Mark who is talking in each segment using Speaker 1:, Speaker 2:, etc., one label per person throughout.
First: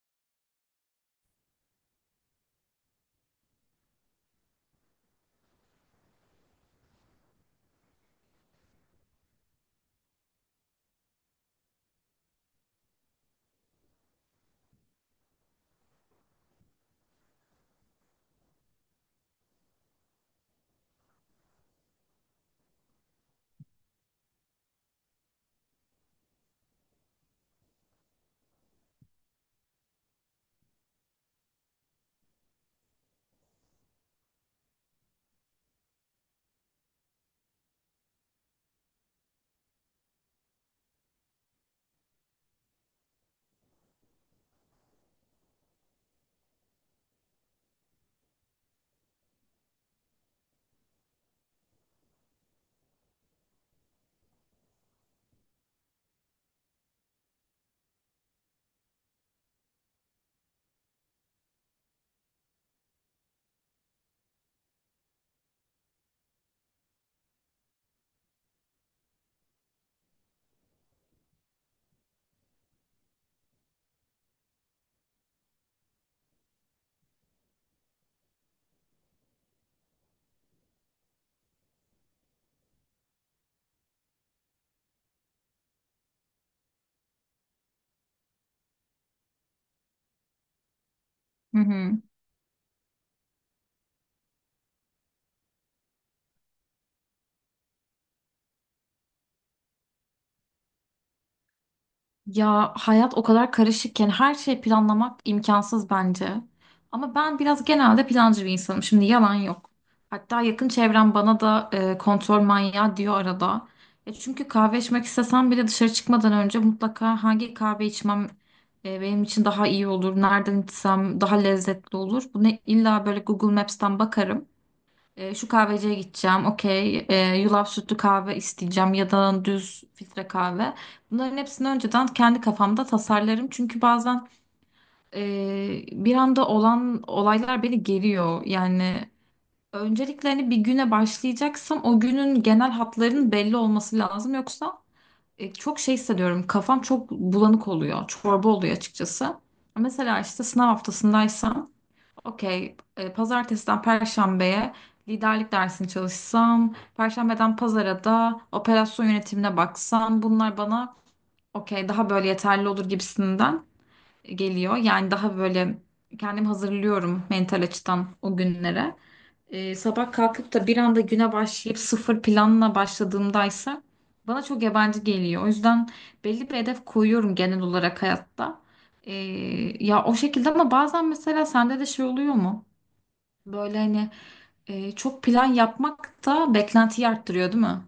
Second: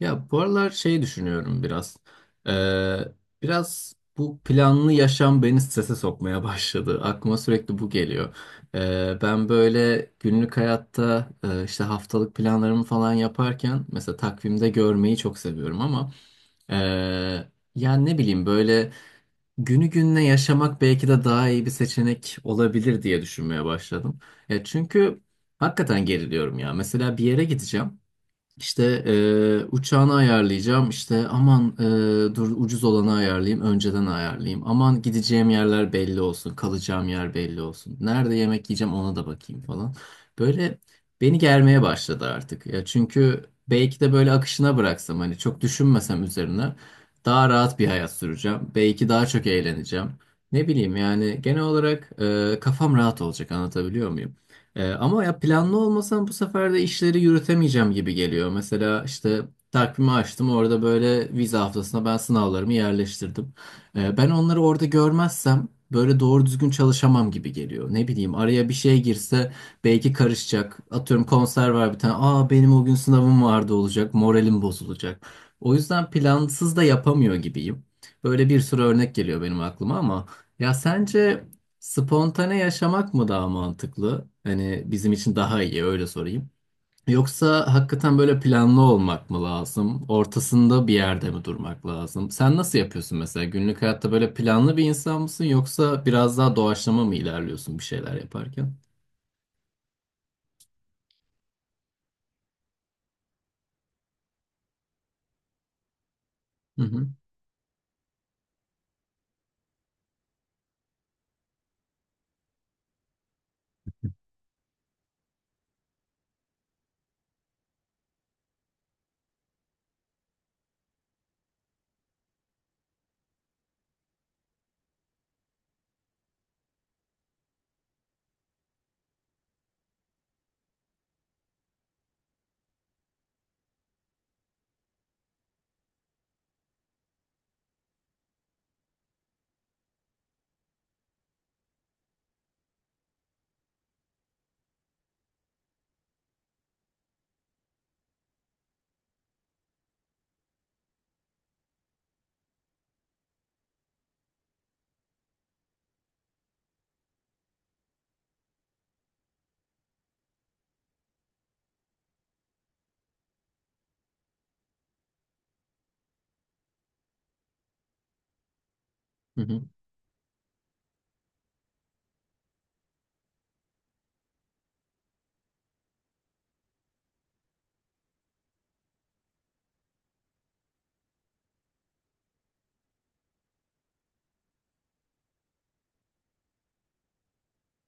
Speaker 1: Ya bu aralar şey düşünüyorum biraz. Ee, Biraz bu planlı yaşam beni strese sokmaya başladı. Aklıma sürekli bu geliyor. Ben böyle günlük hayatta işte haftalık planlarımı falan yaparken mesela takvimde görmeyi çok seviyorum ama e, yani ne bileyim böyle günü gününe yaşamak belki de daha iyi bir seçenek olabilir diye düşünmeye başladım. Çünkü hakikaten geriliyorum ya. Mesela bir yere gideceğim. İşte uçağını ayarlayacağım. İşte aman dur ucuz olanı ayarlayayım, önceden ayarlayayım. Aman gideceğim yerler belli olsun, kalacağım yer belli olsun. Nerede yemek yiyeceğim ona da bakayım falan. Böyle beni germeye başladı artık. Ya çünkü belki de böyle akışına bıraksam hani çok düşünmesem üzerine daha rahat bir hayat süreceğim. Belki daha çok eğleneceğim. Ne bileyim yani genel olarak kafam rahat olacak, anlatabiliyor muyum? Ama ya planlı olmasam bu sefer de işleri yürütemeyeceğim gibi geliyor. Mesela işte takvimi açtım, orada böyle vize haftasına ben sınavlarımı yerleştirdim. Ben onları orada görmezsem böyle doğru düzgün çalışamam gibi geliyor. Ne bileyim araya bir şey girse belki karışacak. Atıyorum konser var bir tane. Aa, benim o gün sınavım vardı olacak. Moralim bozulacak. O yüzden plansız da yapamıyor gibiyim. Böyle bir sürü örnek geliyor benim aklıma, ama ya sence spontane yaşamak mı daha mantıklı? Hani bizim için daha iyi, öyle sorayım. Yoksa hakikaten böyle planlı olmak mı lazım? Ortasında bir yerde mi
Speaker 2: Hı
Speaker 1: durmak
Speaker 2: hı.
Speaker 1: lazım? Sen nasıl yapıyorsun mesela? Günlük hayatta böyle planlı bir insan mısın, yoksa biraz daha doğaçlama mı ilerliyorsun bir şeyler yaparken?
Speaker 2: Ya hayat o kadar karışıkken her şeyi planlamak imkansız bence.
Speaker 1: Hı hı.
Speaker 2: Ama ben biraz genelde plancı bir insanım. Şimdi yalan yok. Hatta yakın çevrem bana da kontrol manyağı diyor arada. Çünkü kahve içmek istesem bile dışarı çıkmadan önce mutlaka hangi kahve içmem benim için daha iyi olur, nereden içsem daha lezzetli olur. Bunu illa böyle Google Maps'ten bakarım. Şu kahveciye gideceğim. Okey. Yulaf sütlü kahve isteyeceğim ya da düz filtre kahve. Bunların hepsini önceden kendi kafamda tasarlarım. Çünkü bazen e, bir anda olan olaylar beni geriyor. Yani öncelikle hani bir güne başlayacaksam o günün genel hatlarının belli olması lazım. Yoksa çok şey hissediyorum. Kafam çok bulanık oluyor. Çorba oluyor açıkçası. Mesela işte sınav haftasındaysam okey. Pazartesiden Perşembe'ye liderlik dersini çalışsam, Perşembeden Pazara da operasyon yönetimine baksam, bunlar bana okey daha böyle yeterli olur gibisinden geliyor. Yani daha böyle kendim hazırlıyorum mental açıdan o günlere.
Speaker 1: Hı hı.
Speaker 2: Sabah kalkıp da bir anda güne başlayıp sıfır planla başladığımdaysa bana çok yabancı geliyor. O yüzden belli bir hedef koyuyorum genel olarak hayatta. E, Ya o şekilde ama bazen mesela sende de şey oluyor mu? Böyle hani çok plan yapmak da beklentiyi arttırıyor, değil mi?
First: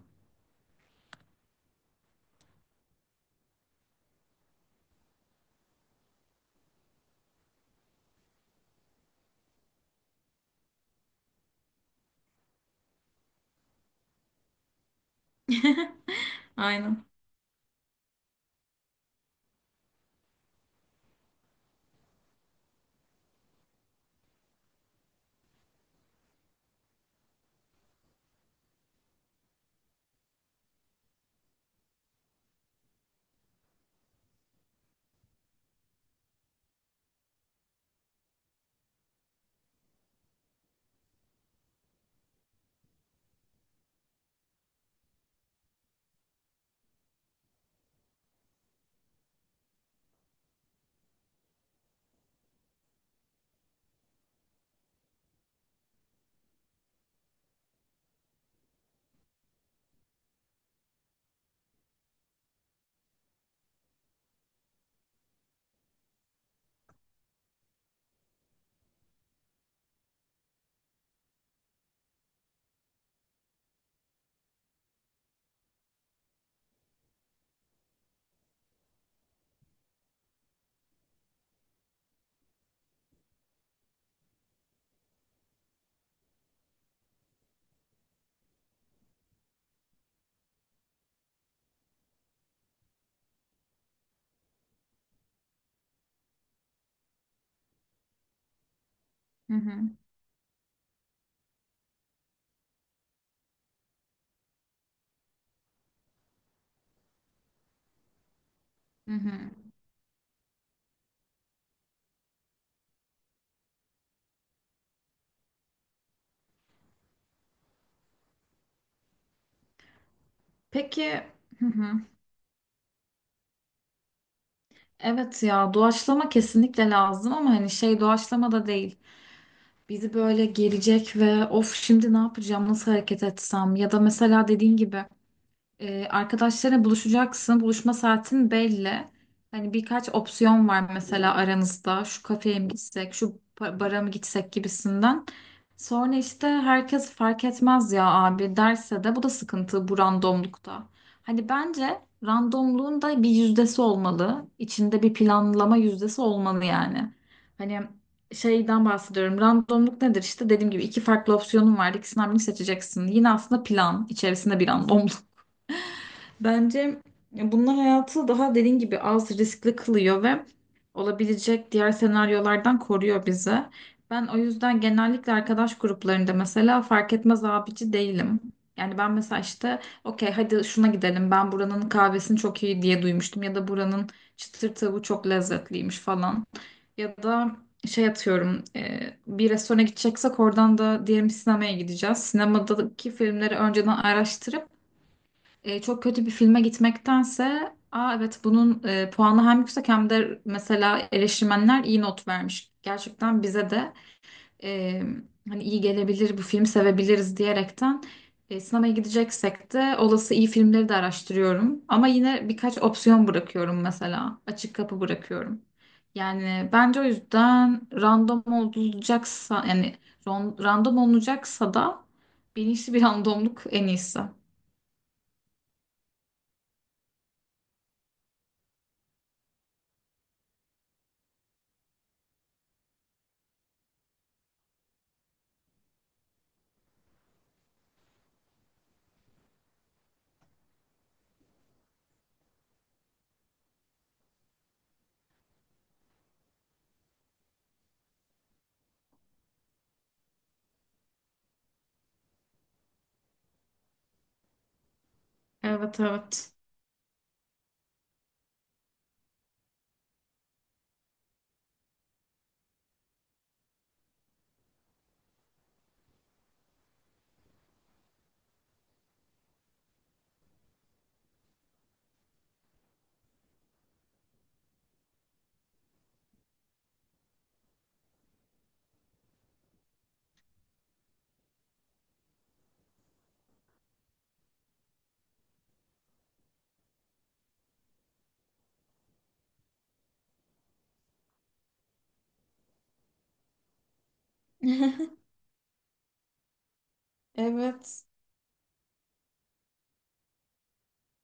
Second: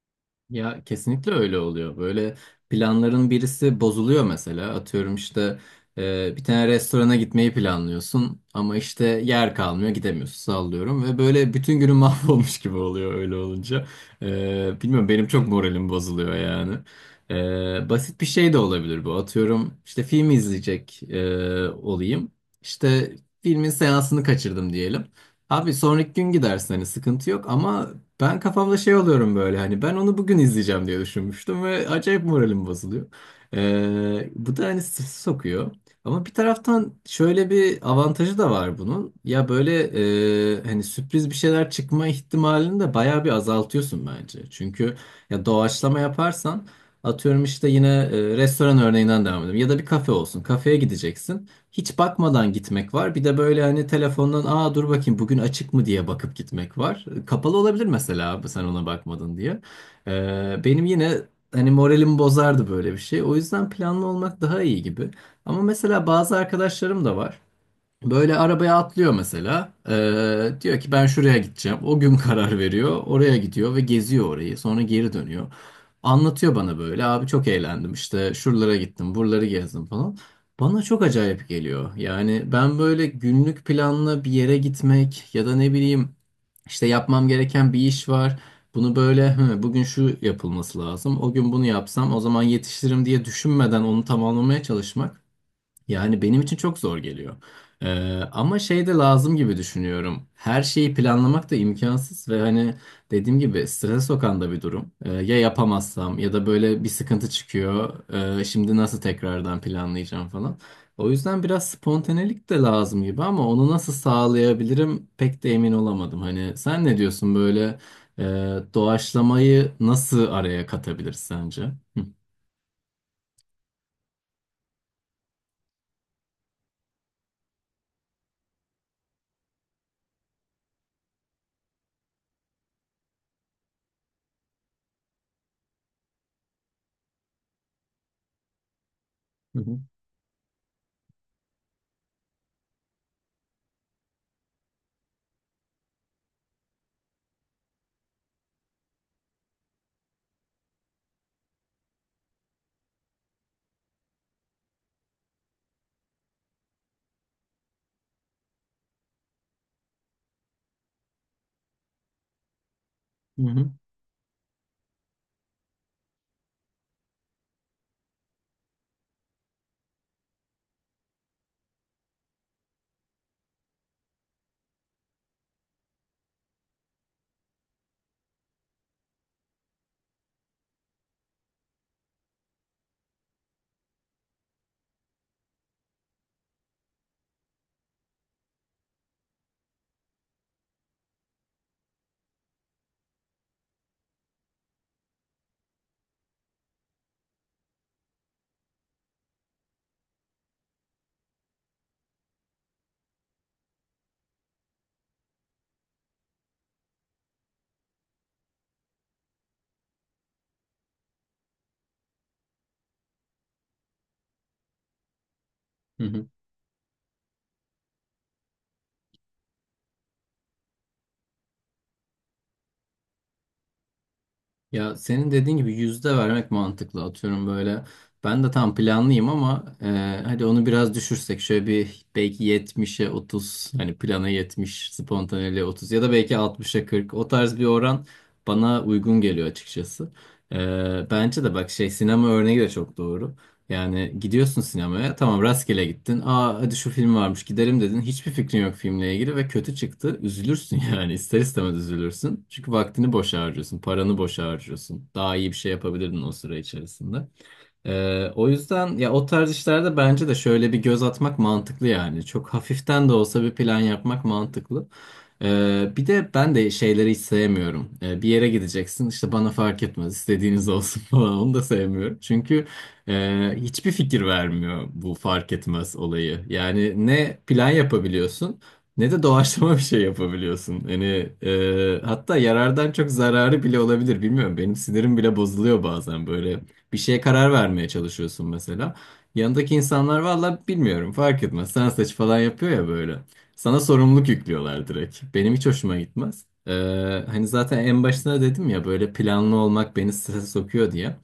Speaker 1: Ya kesinlikle öyle oluyor. Böyle planların birisi bozuluyor mesela. Atıyorum işte bir tane restorana gitmeyi planlıyorsun ama işte yer kalmıyor, gidemiyorsun, sallıyorum, ve böyle bütün günün mahvolmuş gibi oluyor öyle olunca. Bilmiyorum, benim çok moralim bozuluyor yani.
Speaker 2: Aynen.
Speaker 1: Basit bir şey de olabilir bu. Atıyorum işte film izleyecek olayım. İşte filmin seansını kaçırdım diyelim. Abi sonraki gün gidersin, hani sıkıntı yok, ama ben kafamda şey oluyorum, böyle hani ben onu bugün izleyeceğim diye düşünmüştüm ve acayip moralim bozuluyor. Bu da hani stresi sokuyor. Ama bir taraftan şöyle bir avantajı da var bunun. Ya böyle hani sürpriz bir şeyler çıkma ihtimalini de bayağı bir azaltıyorsun bence. Çünkü ya doğaçlama yaparsan, atıyorum işte yine restoran örneğinden devam edelim ya da bir kafe olsun. Kafeye gideceksin, hiç bakmadan gitmek var. Bir de böyle hani telefondan aa dur bakayım bugün açık mı diye bakıp gitmek var. Kapalı olabilir mesela, abi sen ona bakmadın diye. Benim yine hani moralimi bozardı böyle bir şey. O yüzden planlı olmak daha iyi gibi. Ama mesela bazı arkadaşlarım da var. Böyle arabaya atlıyor mesela. Diyor ki ben şuraya gideceğim. O gün karar veriyor. Oraya gidiyor ve geziyor orayı. Sonra geri dönüyor. Anlatıyor bana böyle. Abi çok eğlendim. İşte şuralara gittim, buraları gezdim falan. Bana çok acayip geliyor. Yani ben böyle günlük planla bir yere gitmek ya da ne bileyim işte yapmam gereken bir iş var. Bunu böyle, "Hı, bugün şu yapılması lazım. O gün bunu yapsam o zaman yetiştiririm," diye düşünmeden onu tamamlamaya çalışmak. Yani benim için çok zor geliyor. Ama şey de lazım
Speaker 2: Hı
Speaker 1: gibi
Speaker 2: hı.
Speaker 1: düşünüyorum. Her şeyi planlamak da imkansız ve hani dediğim gibi strese sokan da bir durum. Ya yapamazsam ya da böyle bir sıkıntı çıkıyor. Şimdi nasıl
Speaker 2: Hı hı.
Speaker 1: tekrardan planlayacağım falan. O yüzden biraz spontanelik de lazım gibi, ama onu nasıl sağlayabilirim pek de emin olamadım. Hani sen ne diyorsun böyle e, doğaçlamayı nasıl araya katabiliriz
Speaker 2: Peki
Speaker 1: sence?
Speaker 2: hı hı.
Speaker 1: Hı
Speaker 2: Evet ya doğaçlama kesinlikle lazım ama hani şey doğaçlama da değil. Bizi böyle gelecek ve of şimdi ne yapacağım, nasıl hareket etsem ya da mesela dediğin gibi arkadaşlarına buluşacaksın. Buluşma saatin belli. Hani
Speaker 1: hı,
Speaker 2: birkaç opsiyon var mesela aranızda. Şu kafeye mi gitsek, şu bara mı gitsek gibisinden. Sonra işte herkes fark etmez ya abi derse de bu da sıkıntı bu randomlukta. Hani bence randomluğun da bir yüzdesi olmalı. İçinde bir planlama yüzdesi olmalı yani. Hani şeyden bahsediyorum. Randomluk nedir? İşte dediğim gibi iki farklı opsiyonun var. İkisinden birini seçeceksin. Yine
Speaker 1: hı
Speaker 2: aslında
Speaker 1: hı.
Speaker 2: plan içerisinde bir randomluk. Bence bunlar hayatı daha dediğin gibi az riskli kılıyor ve olabilecek diğer senaryolardan koruyor bizi. Ben o yüzden genellikle arkadaş gruplarında mesela fark etmez abici değilim. Yani ben mesela işte okey hadi şuna gidelim, ben buranın kahvesini çok iyi diye duymuştum ya da buranın çıtır tavuğu çok lezzetliymiş falan. Ya da şey atıyorum bir restorana gideceksek oradan da diyelim sinemaya gideceğiz. Sinemadaki filmleri önceden araştırıp çok kötü bir filme gitmektense, aa, evet bunun puanı hem yüksek hem de mesela eleştirmenler iyi not vermiş. Gerçekten bize de e, hani iyi gelebilir bu film, sevebiliriz diyerekten sinemaya gideceksek de olası iyi filmleri de araştırıyorum. Ama yine birkaç opsiyon bırakıyorum mesela. Açık kapı bırakıyorum.
Speaker 1: Hı hı.
Speaker 2: Yani bence o yüzden random olacaksa, yani random olunacaksa da bilinçli bir randomluk en iyisi.
Speaker 1: Ya senin dediğin gibi yüzde vermek mantıklı, atıyorum böyle. Ben de tam planlıyım, ama hadi onu biraz düşürsek, şöyle bir belki 70'e 30, hani plana 70, spontaneliğe 30, ya da belki 60'a 40, o tarz bir oran bana uygun geliyor açıkçası. Bence de bak, şey, sinema örneği de çok doğru. Yani gidiyorsun sinemaya, tamam, rastgele gittin. Aa hadi şu film varmış gidelim dedin. Hiçbir fikrin yok filmle ilgili ve kötü çıktı. Üzülürsün, yani ister istemez üzülürsün. Çünkü vaktini boşa harcıyorsun, paranı boşa harcıyorsun. Daha iyi bir şey
Speaker 2: Evet,
Speaker 1: yapabilirdin o
Speaker 2: evet.
Speaker 1: süre içerisinde. O yüzden ya o tarz işlerde bence de şöyle bir göz atmak mantıklı yani. Çok hafiften de olsa bir plan yapmak mantıklı. Bir de ben de şeyleri hiç sevmiyorum. Bir yere gideceksin, işte bana fark etmez, istediğiniz olsun falan, onu da sevmiyorum. Çünkü hiçbir fikir vermiyor bu fark etmez olayı. Yani ne plan yapabiliyorsun ne de doğaçlama bir şey yapabiliyorsun. Yani hatta yarardan çok zararı bile olabilir, bilmiyorum. Benim sinirim bile bozuluyor bazen, böyle bir şeye karar vermeye çalışıyorsun mesela. Yanındaki insanlar valla bilmiyorum fark etmez sen seç falan yapıyor ya böyle. Sana sorumluluk yüklüyorlar direkt. Benim hiç hoşuma gitmez. Hani zaten en
Speaker 2: Evet.
Speaker 1: başına dedim ya böyle planlı olmak beni strese sokuyor diye.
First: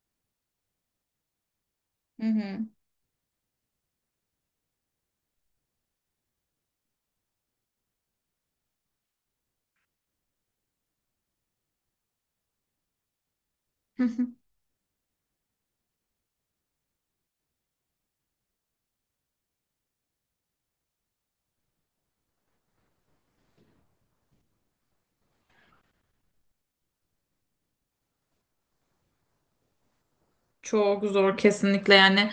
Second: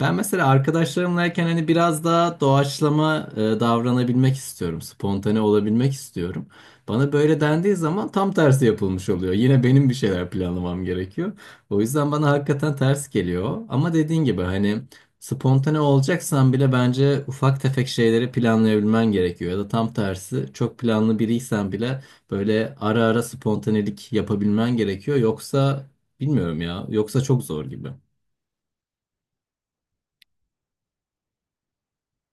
Speaker 1: Ben mesela arkadaşlarımlayken hani biraz
Speaker 2: Hı
Speaker 1: daha
Speaker 2: hı.
Speaker 1: doğaçlama davranabilmek istiyorum. Spontane olabilmek istiyorum. Bana böyle dendiği zaman tam tersi yapılmış oluyor. Yine benim bir şeyler planlamam gerekiyor. O yüzden bana hakikaten ters geliyor. Ama
Speaker 2: Hı
Speaker 1: dediğin
Speaker 2: hı.
Speaker 1: gibi hani spontane olacaksan bile bence ufak tefek şeyleri planlayabilmen gerekiyor. Ya da tam tersi çok planlı biriysen bile böyle ara ara spontanelik yapabilmen gerekiyor. Yoksa bilmiyorum ya. Yoksa çok zor gibi.
Speaker 2: Çok zor kesinlikle yani.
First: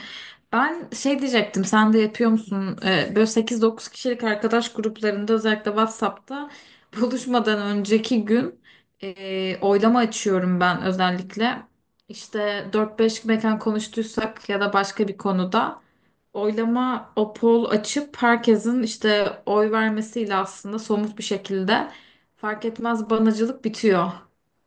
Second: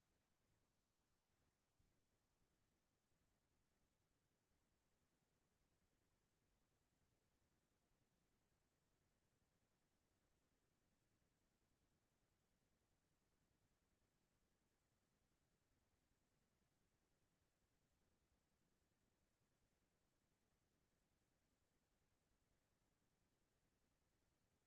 Speaker 2: Ben şey diyecektim, sen de yapıyor musun? Böyle sekiz dokuz kişilik arkadaş gruplarında, özellikle WhatsApp'ta, buluşmadan önceki gün oylama açıyorum ben özellikle. İşte dört beş mekan konuştuysak ya da başka bir konuda oylama o poll açıp herkesin işte oy vermesiyle aslında somut bir şekilde fark etmez banacılık bitiyor.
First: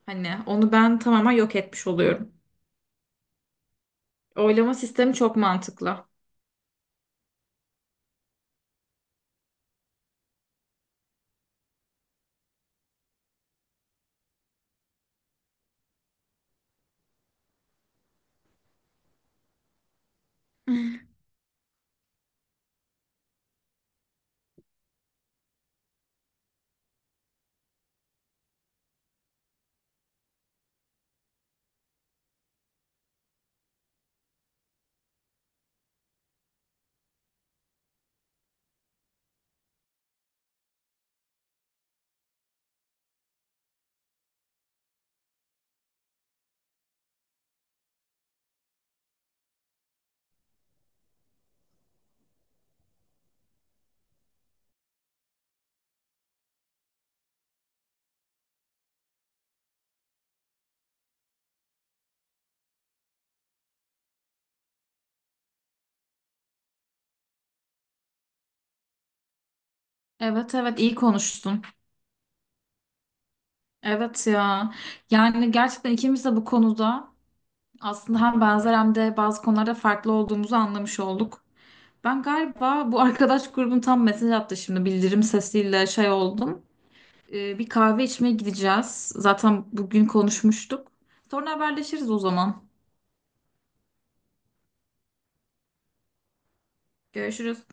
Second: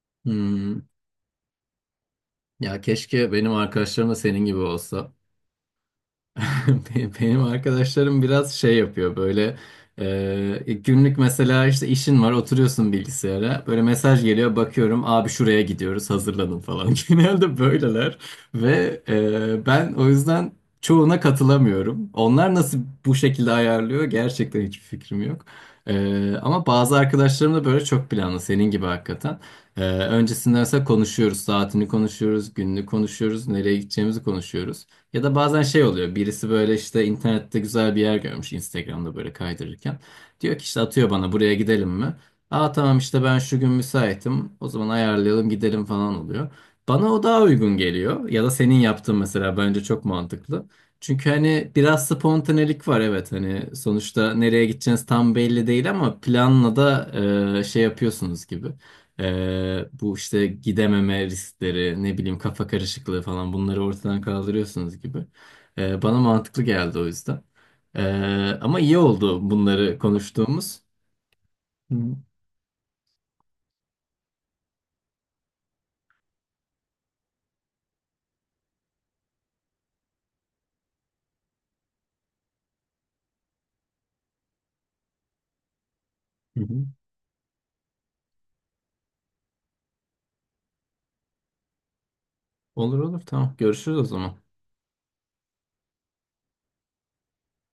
Speaker 2: Hani onu
Speaker 1: Hmm.
Speaker 2: ben tamamen yok etmiş oluyorum.
Speaker 1: Ya keşke benim arkadaşlarım da senin gibi
Speaker 2: Oylama
Speaker 1: olsa.
Speaker 2: sistemi çok mantıklı.
Speaker 1: Benim arkadaşlarım biraz şey yapıyor, böyle günlük mesela işte işin var, oturuyorsun bilgisayara, böyle mesaj geliyor, bakıyorum abi şuraya gidiyoruz hazırlanın falan, genelde böyleler, ve ben o yüzden çoğuna katılamıyorum, onlar nasıl bu şekilde ayarlıyor gerçekten hiçbir fikrim yok. Ama bazı arkadaşlarım da böyle çok planlı, senin gibi hakikaten. Öncesinde mesela konuşuyoruz, saatini konuşuyoruz, gününü konuşuyoruz, nereye gideceğimizi konuşuyoruz. Ya da bazen şey oluyor. Birisi böyle işte internette güzel bir yer görmüş, Instagram'da böyle kaydırırken. Diyor ki işte, atıyor bana, buraya gidelim mi? Aa tamam, işte ben şu gün müsaitim. O zaman ayarlayalım gidelim falan oluyor. Bana o daha uygun geliyor. Ya da senin yaptığın mesela bence çok mantıklı. Çünkü hani biraz spontanelik var evet, hani sonuçta nereye gideceğiniz tam belli değil, ama planla da şey yapıyorsunuz gibi. Bu işte gidememe riskleri, ne bileyim kafa karışıklığı falan, bunları ortadan kaldırıyorsunuz gibi. Bana mantıklı geldi o yüzden. Ama iyi oldu bunları
Speaker 2: Evet,
Speaker 1: konuştuğumuz.
Speaker 2: evet, iyi konuştun.
Speaker 1: Hı
Speaker 2: Evet ya. Yani gerçekten ikimiz de bu konuda aslında hem benzer hem de bazı konularda farklı olduğumuzu anlamış olduk. Ben galiba bu arkadaş grubun tam mesaj attı şimdi bildirim sesiyle şey oldum.
Speaker 1: hı.
Speaker 2: Bir kahve içmeye gideceğiz. Zaten bugün konuşmuştuk. Sonra haberleşiriz o zaman.
Speaker 1: Olur olur, tamam, görüşürüz o zaman.
Speaker 2: Görüşürüz.